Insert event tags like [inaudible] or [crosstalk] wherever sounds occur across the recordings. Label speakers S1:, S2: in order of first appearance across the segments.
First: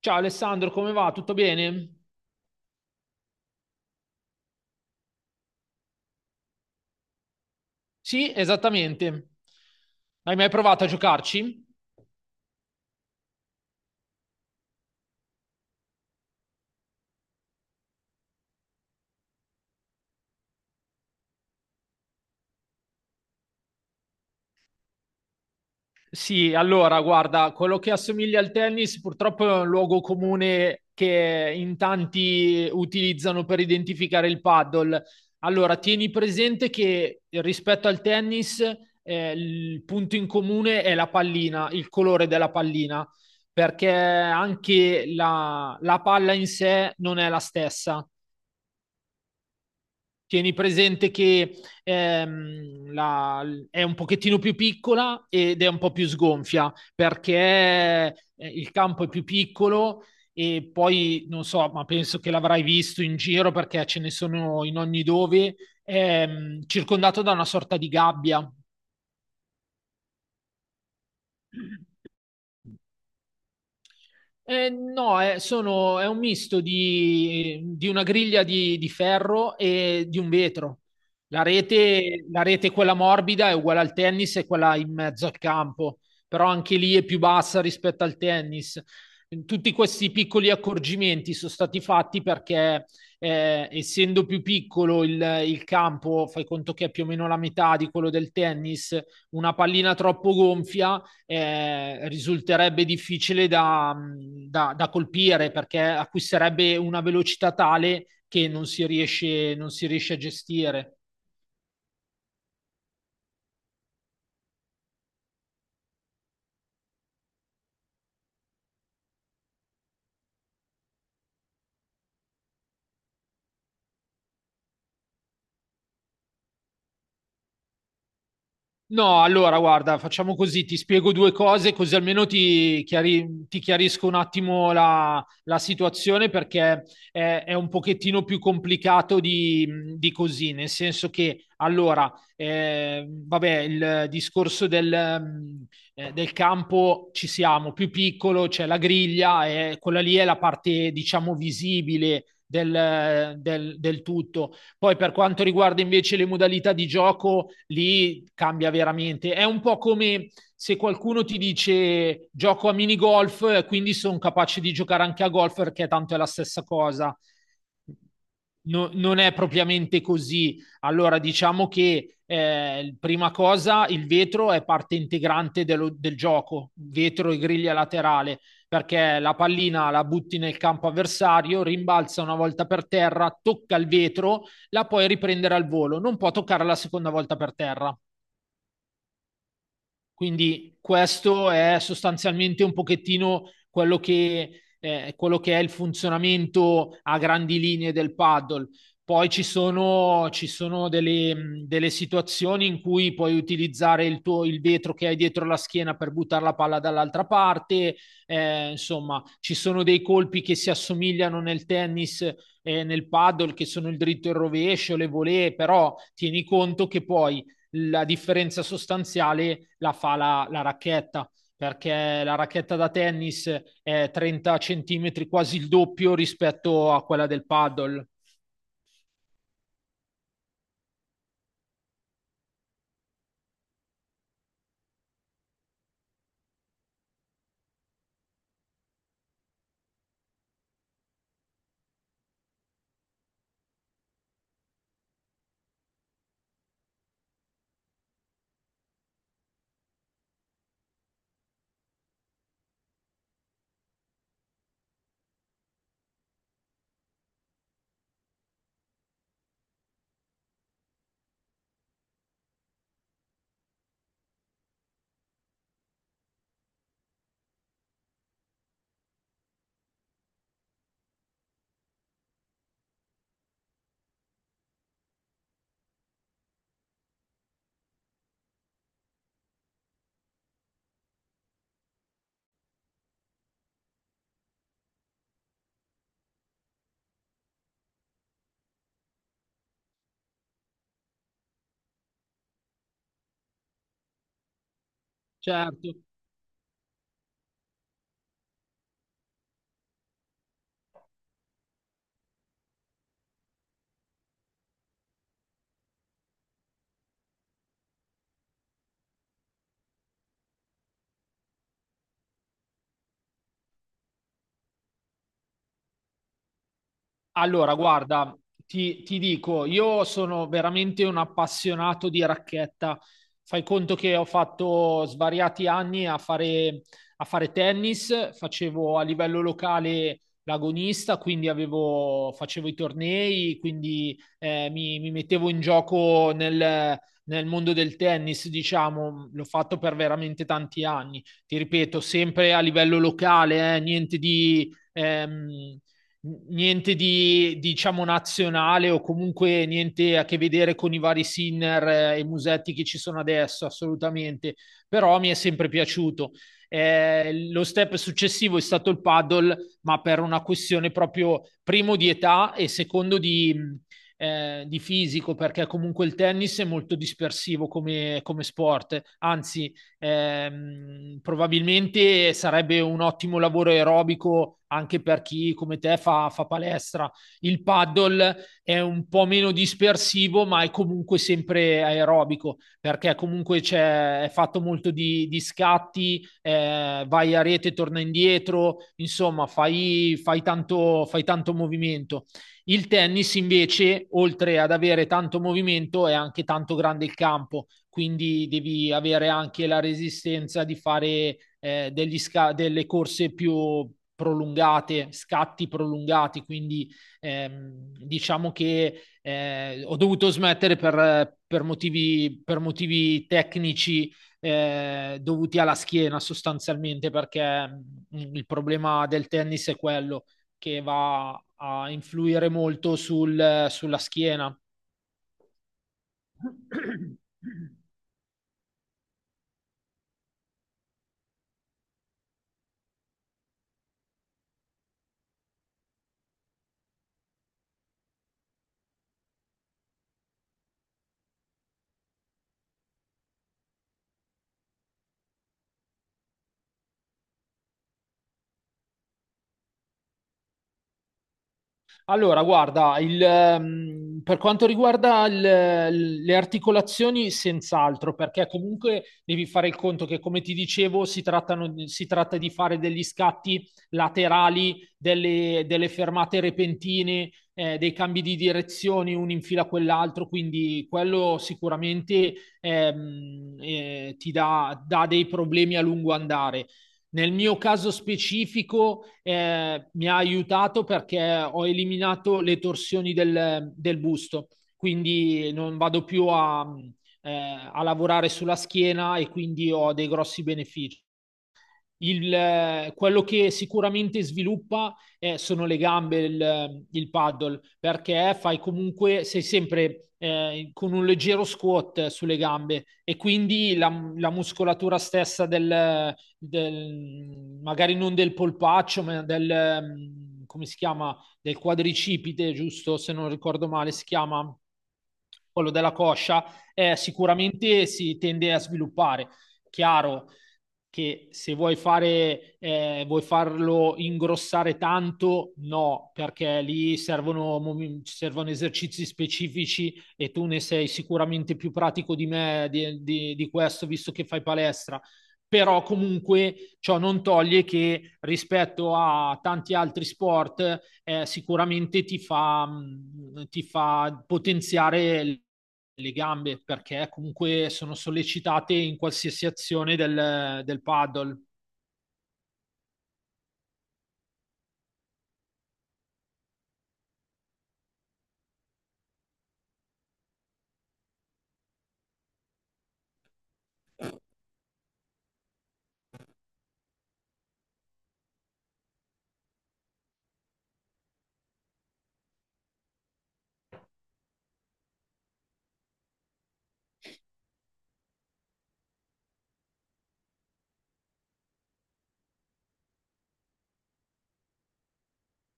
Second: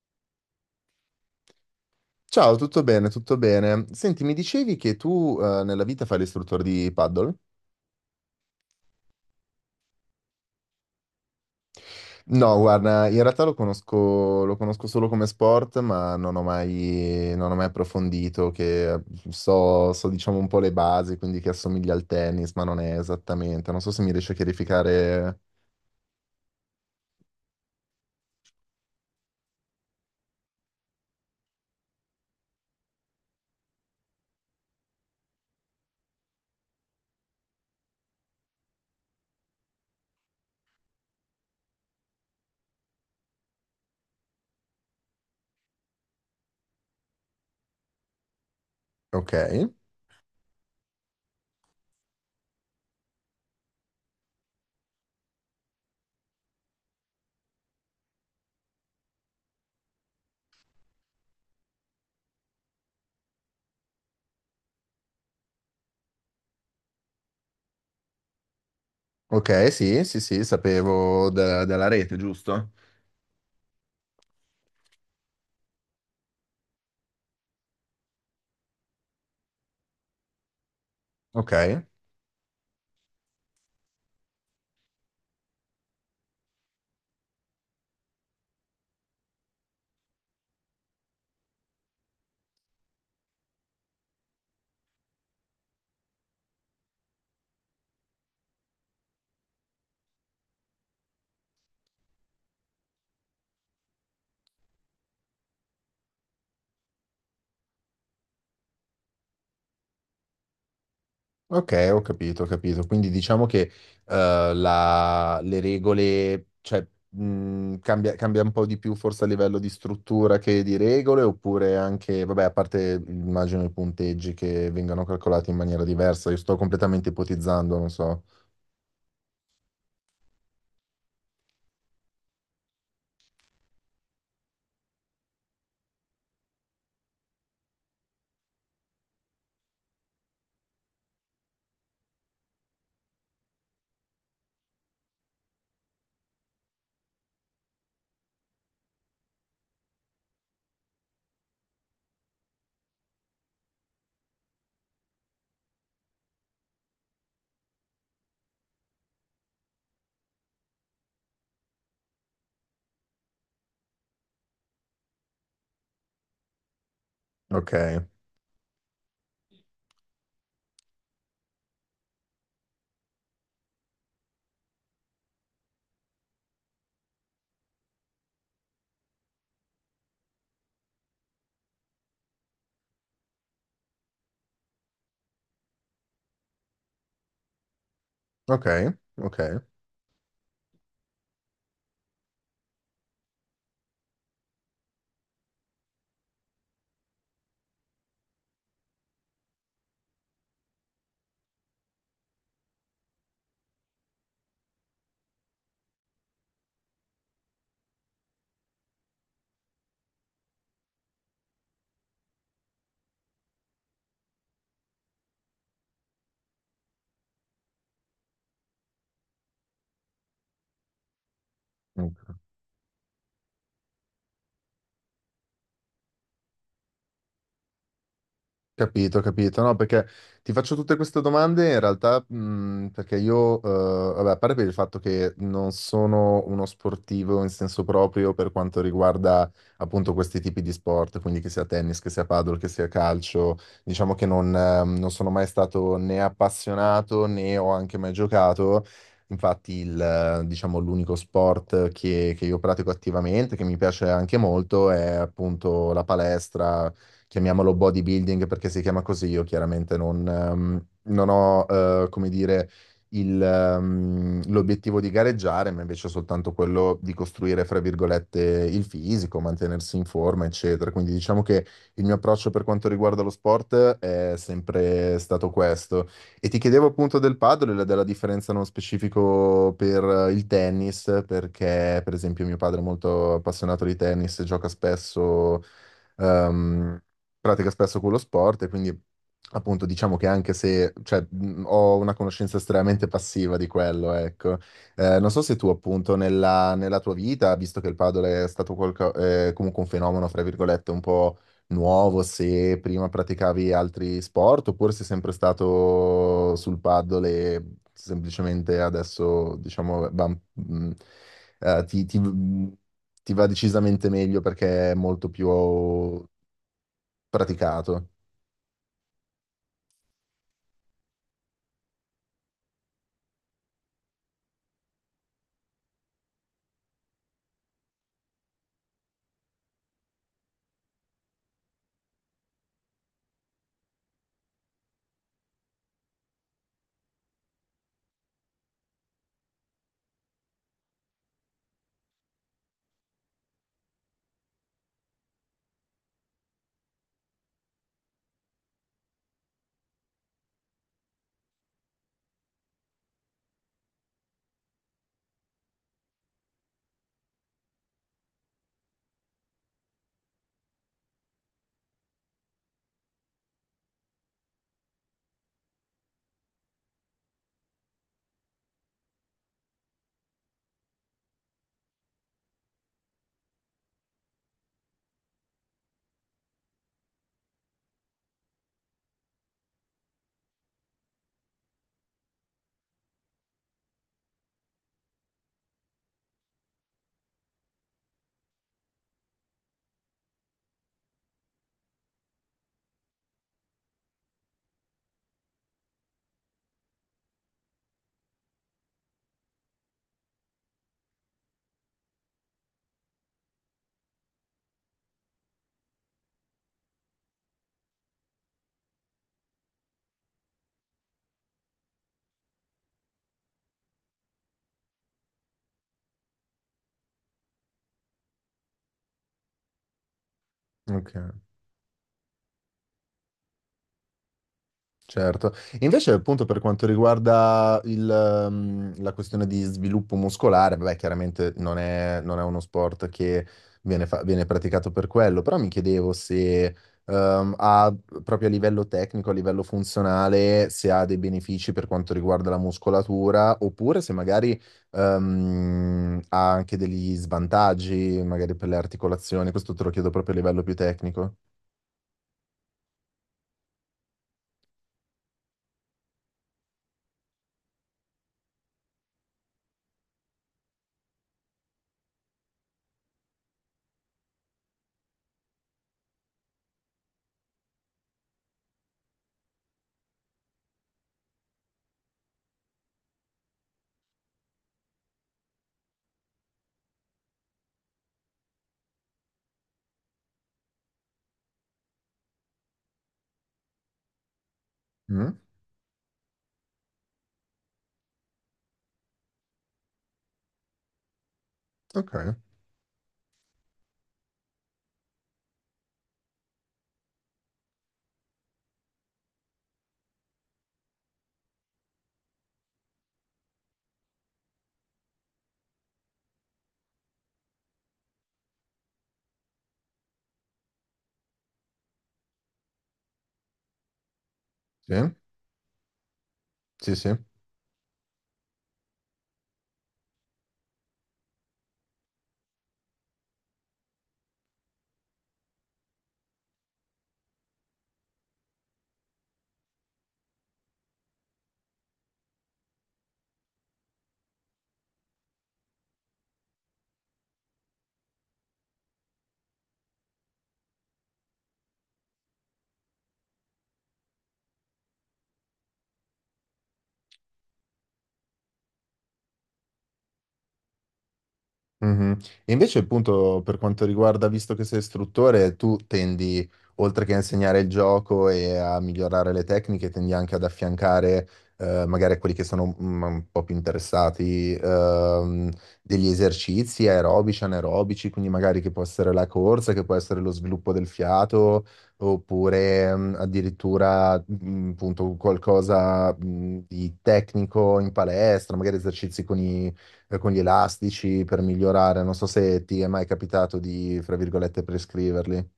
S1: Ciao Alessandro, come va? Tutto bene?
S2: Ciao, tutto bene, tutto bene. Senti, mi dicevi che tu nella vita fai l'istruttore di paddle?
S1: Sì, esattamente. Hai mai provato a giocarci?
S2: No, guarda, in realtà lo conosco solo come sport, ma non ho mai approfondito, che so diciamo un po' le basi, quindi che assomiglia al tennis, ma non è esattamente. Non so se mi riesci a chiarificare.
S1: Sì, allora, guarda, quello che assomiglia al tennis purtroppo è un luogo comune che in tanti utilizzano per identificare il paddle. Allora, tieni presente che rispetto al tennis, il punto in comune è la pallina, il colore della pallina, perché anche la palla in sé non è la stessa.
S2: Ok,
S1: Tieni presente che è un pochettino più piccola ed è un po' più sgonfia perché il campo è più piccolo e poi non so, ma penso che l'avrai visto in giro perché ce ne sono in ogni dove, circondato da una sorta di gabbia.
S2: ok, sì, sì, sì, sapevo della rete, giusto?
S1: No, è un misto di una griglia di ferro e di un vetro.
S2: Ok.
S1: La rete, quella morbida, è uguale al tennis e quella in mezzo al campo, però anche lì è più bassa rispetto al tennis. Tutti questi piccoli accorgimenti sono stati fatti perché, essendo più piccolo il campo, fai conto che è più o meno la metà di quello del tennis, una pallina troppo gonfia risulterebbe difficile da, da, da, colpire perché acquisterebbe una velocità tale che non si riesce a gestire.
S2: Ok, ho capito, ho capito. Quindi diciamo che le regole, cioè, cambia un po' di più forse a livello di struttura che di regole, oppure anche, vabbè, a parte immagino i punteggi che vengano calcolati in maniera diversa, io sto completamente ipotizzando, non so.
S1: No, allora guarda, facciamo così, ti spiego due cose così almeno ti chiarisco un attimo la, la situazione perché è un pochettino più complicato di così, nel senso che allora, vabbè, il discorso del campo ci siamo, più piccolo, c'è la griglia, quella lì è la parte diciamo visibile del tutto. Poi per quanto riguarda invece le modalità di gioco, lì cambia veramente. È un po' come se qualcuno ti dice gioco a minigolf, quindi sono capace di giocare anche a golf perché tanto è la stessa cosa.
S2: Ok,
S1: Non è propriamente così. Allora, diciamo che prima cosa il vetro è parte integrante del gioco, vetro e griglia laterale, perché la pallina la butti nel campo avversario, rimbalza una volta per terra, tocca il vetro, la puoi riprendere al volo, non può toccare la seconda volta per terra.
S2: ok, ok.
S1: Quindi questo è sostanzialmente un pochettino quello che è il funzionamento a grandi linee del paddle. Poi ci sono delle, delle situazioni in cui puoi utilizzare il vetro che hai dietro la schiena per buttare la palla dall'altra parte, insomma, ci sono dei colpi che si assomigliano nel tennis e nel paddle, che sono il dritto e il rovescio, le volée, però tieni conto che poi la differenza sostanziale la fa la racchetta, perché la racchetta da tennis è 30 centimetri, quasi il doppio rispetto a quella del paddle.
S2: Capito, capito, no, perché ti faccio tutte queste domande in realtà perché io, vabbè, a parte per il fatto che non sono uno sportivo in senso proprio per quanto riguarda appunto questi tipi di sport, quindi che sia tennis, che sia paddle, che sia calcio, diciamo che non sono mai stato né appassionato né ho anche mai giocato. Infatti, diciamo, l'unico sport che io pratico attivamente, che mi piace anche molto, è appunto la palestra, chiamiamolo bodybuilding perché si chiama così. Io chiaramente non ho, come dire, l'obiettivo di gareggiare, ma invece soltanto quello di costruire, fra virgolette, il fisico, mantenersi in forma, eccetera. Quindi diciamo che il mio approccio per quanto riguarda lo sport è sempre stato questo. E ti chiedevo appunto del padel e della differenza nello specifico per il tennis, perché per esempio mio padre è molto appassionato di tennis, gioca spesso, ehm, pratica spesso quello sport e quindi appunto diciamo che, anche se cioè, ho una conoscenza estremamente passiva di quello, ecco. Non so se tu
S1: Certo.
S2: appunto nella, tua vita, visto che il padel è stato comunque un fenomeno, fra virgolette, un po' nuovo, se prima praticavi altri sport oppure sei sempre stato sul padel e semplicemente adesso diciamo eh, ti ti- mh, ti va decisamente meglio perché è molto più
S1: Allora,
S2: praticato.
S1: guarda, ti dico, io sono veramente un appassionato di racchetta. Fai conto che ho fatto svariati anni a fare tennis, facevo a livello locale l'agonista, quindi facevo i tornei, quindi mi mettevo in gioco nel mondo del tennis, diciamo, l'ho fatto per veramente tanti anni. Ti ripeto, sempre a livello locale, niente di... niente di diciamo nazionale o comunque niente a che vedere con i vari Sinner e Musetti che ci sono adesso, assolutamente, però mi è sempre piaciuto. Lo step successivo è stato il paddle, ma per una questione proprio primo di età e secondo di fisico, perché comunque il tennis è molto dispersivo come, come sport, anzi probabilmente sarebbe un ottimo lavoro aerobico anche per chi come te fa, fa, palestra. Il paddle è un po' meno dispersivo, ma è comunque sempre aerobico, perché comunque è fatto molto di scatti, vai a rete, torna indietro, insomma, fai, fai tanto movimento. Il tennis invece, oltre ad avere tanto movimento, è anche tanto grande il campo, quindi devi avere anche la resistenza di fare delle corse più prolungate, scatti prolungati, quindi diciamo che ho dovuto smettere per motivi tecnici, dovuti alla schiena sostanzialmente, perché il problema del tennis è quello che
S2: Ok,
S1: va a influire molto sulla schiena.
S2: certo. Invece, appunto, per quanto riguarda
S1: [clears throat] [laughs]
S2: la questione di sviluppo muscolare, beh, chiaramente non è uno sport che viene praticato per quello, però mi chiedevo se, ehm, ha, proprio a livello tecnico, a livello funzionale, se ha dei benefici per quanto riguarda la muscolatura, oppure se magari, ha anche degli svantaggi, magari per le articolazioni. Questo te lo chiedo proprio a livello più tecnico.
S1: Allora, guarda, per quanto riguarda le articolazioni, senz'altro, perché comunque devi fare il conto che, come ti dicevo, si tratta di fare degli scatti laterali, delle, delle fermate repentine, dei cambi di direzioni, uno in fila a quell'altro, quindi quello sicuramente ti dà dei problemi a lungo andare. Nel mio caso specifico mi ha aiutato perché ho eliminato le torsioni del busto,
S2: Mm?
S1: quindi non vado più a, eh, a lavorare sulla schiena e quindi ho dei grossi benefici.
S2: Ok,
S1: Quello che sicuramente sviluppa sono le gambe, il paddle, perché fai comunque, sei sempre con un leggero squat sulle gambe e quindi la muscolatura stessa magari non del polpaccio, ma come si chiama, del quadricipite, giusto? Se non ricordo male, si chiama
S2: sì,
S1: quello della coscia,
S2: sì, sì.
S1: sicuramente si tende a sviluppare. Chiaro che se vuoi, fare, vuoi farlo ingrossare tanto, no, perché lì servono, servono esercizi specifici e tu ne sei sicuramente più pratico di me di, di questo, visto che fai palestra. Però comunque ciò non toglie che rispetto a tanti altri sport sicuramente ti fa, ti fa potenziare le gambe perché comunque sono sollecitate in qualsiasi azione del paddle.
S2: Mhm. E invece, appunto, per quanto riguarda, visto che sei istruttore, tu tendi, oltre che a insegnare il gioco e a migliorare le tecniche, tendi anche ad affiancare, magari a quelli che sono un po' più interessati, degli esercizi aerobici, anaerobici, quindi magari che può essere la corsa, che può essere lo sviluppo del fiato, oppure, addirittura, appunto, qualcosa, di tecnico in palestra, magari esercizi con gli elastici per migliorare. Non so se ti è mai capitato di, fra virgolette, prescriverli.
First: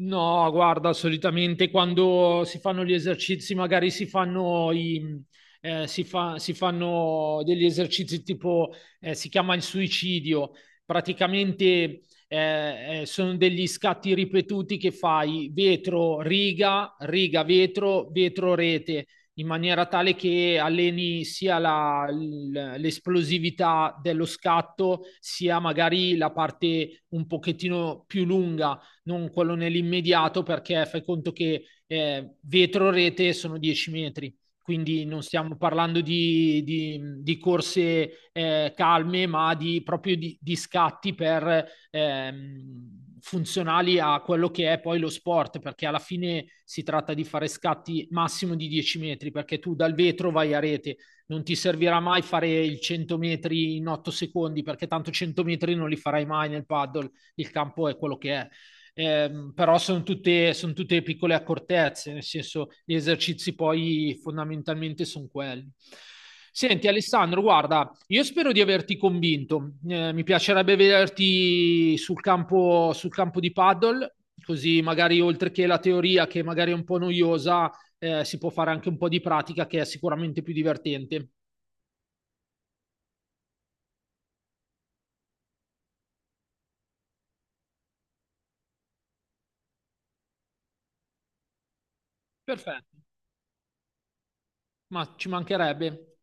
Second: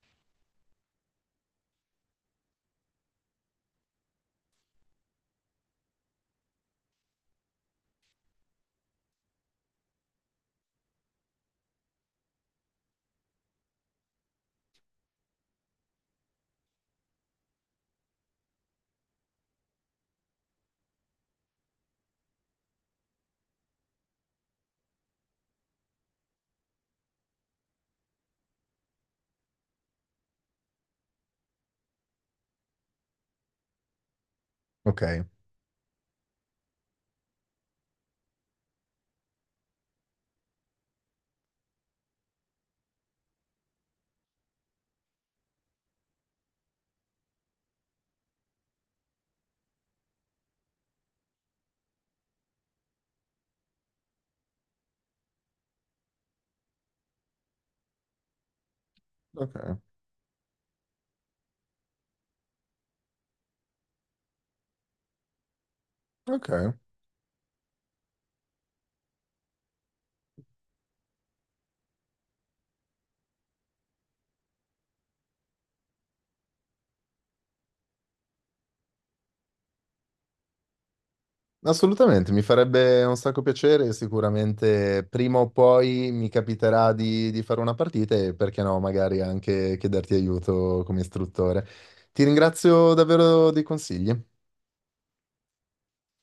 S1: No, guarda, solitamente quando si fanno gli esercizi, magari si fanno degli esercizi tipo, si chiama il suicidio, praticamente sono degli scatti ripetuti che fai vetro, riga, riga, vetro, vetro, rete, in maniera tale che alleni sia l'esplosività dello scatto, sia magari la parte un pochettino più lunga, non quello nell'immediato, perché fai conto che vetro rete sono 10 metri.
S2: Ok,
S1: Quindi non stiamo parlando di corse calme, ma di, proprio di scatti per, funzionali a quello che è poi lo sport, perché alla fine si tratta di fare scatti massimo di 10 metri, perché tu dal vetro vai a rete, non ti servirà mai fare il 100 metri in 8 secondi, perché tanto 100 metri non li farai mai nel paddle, il campo è quello che è.
S2: ok,
S1: Però sono tutte piccole accortezze, nel senso gli esercizi poi fondamentalmente sono quelli.
S2: ok.
S1: Senti Alessandro, guarda, io spero di averti convinto. Mi piacerebbe vederti sul campo di paddle, così magari oltre che la teoria che magari è un po' noiosa, si può fare anche un po' di pratica che è sicuramente più divertente.
S2: Assolutamente, mi farebbe un sacco piacere, sicuramente prima o poi mi capiterà di fare una partita e perché no, magari anche chiederti aiuto come istruttore. Ti ringrazio
S1: Perfetto,
S2: davvero dei consigli.
S1: ma ci mancherebbe.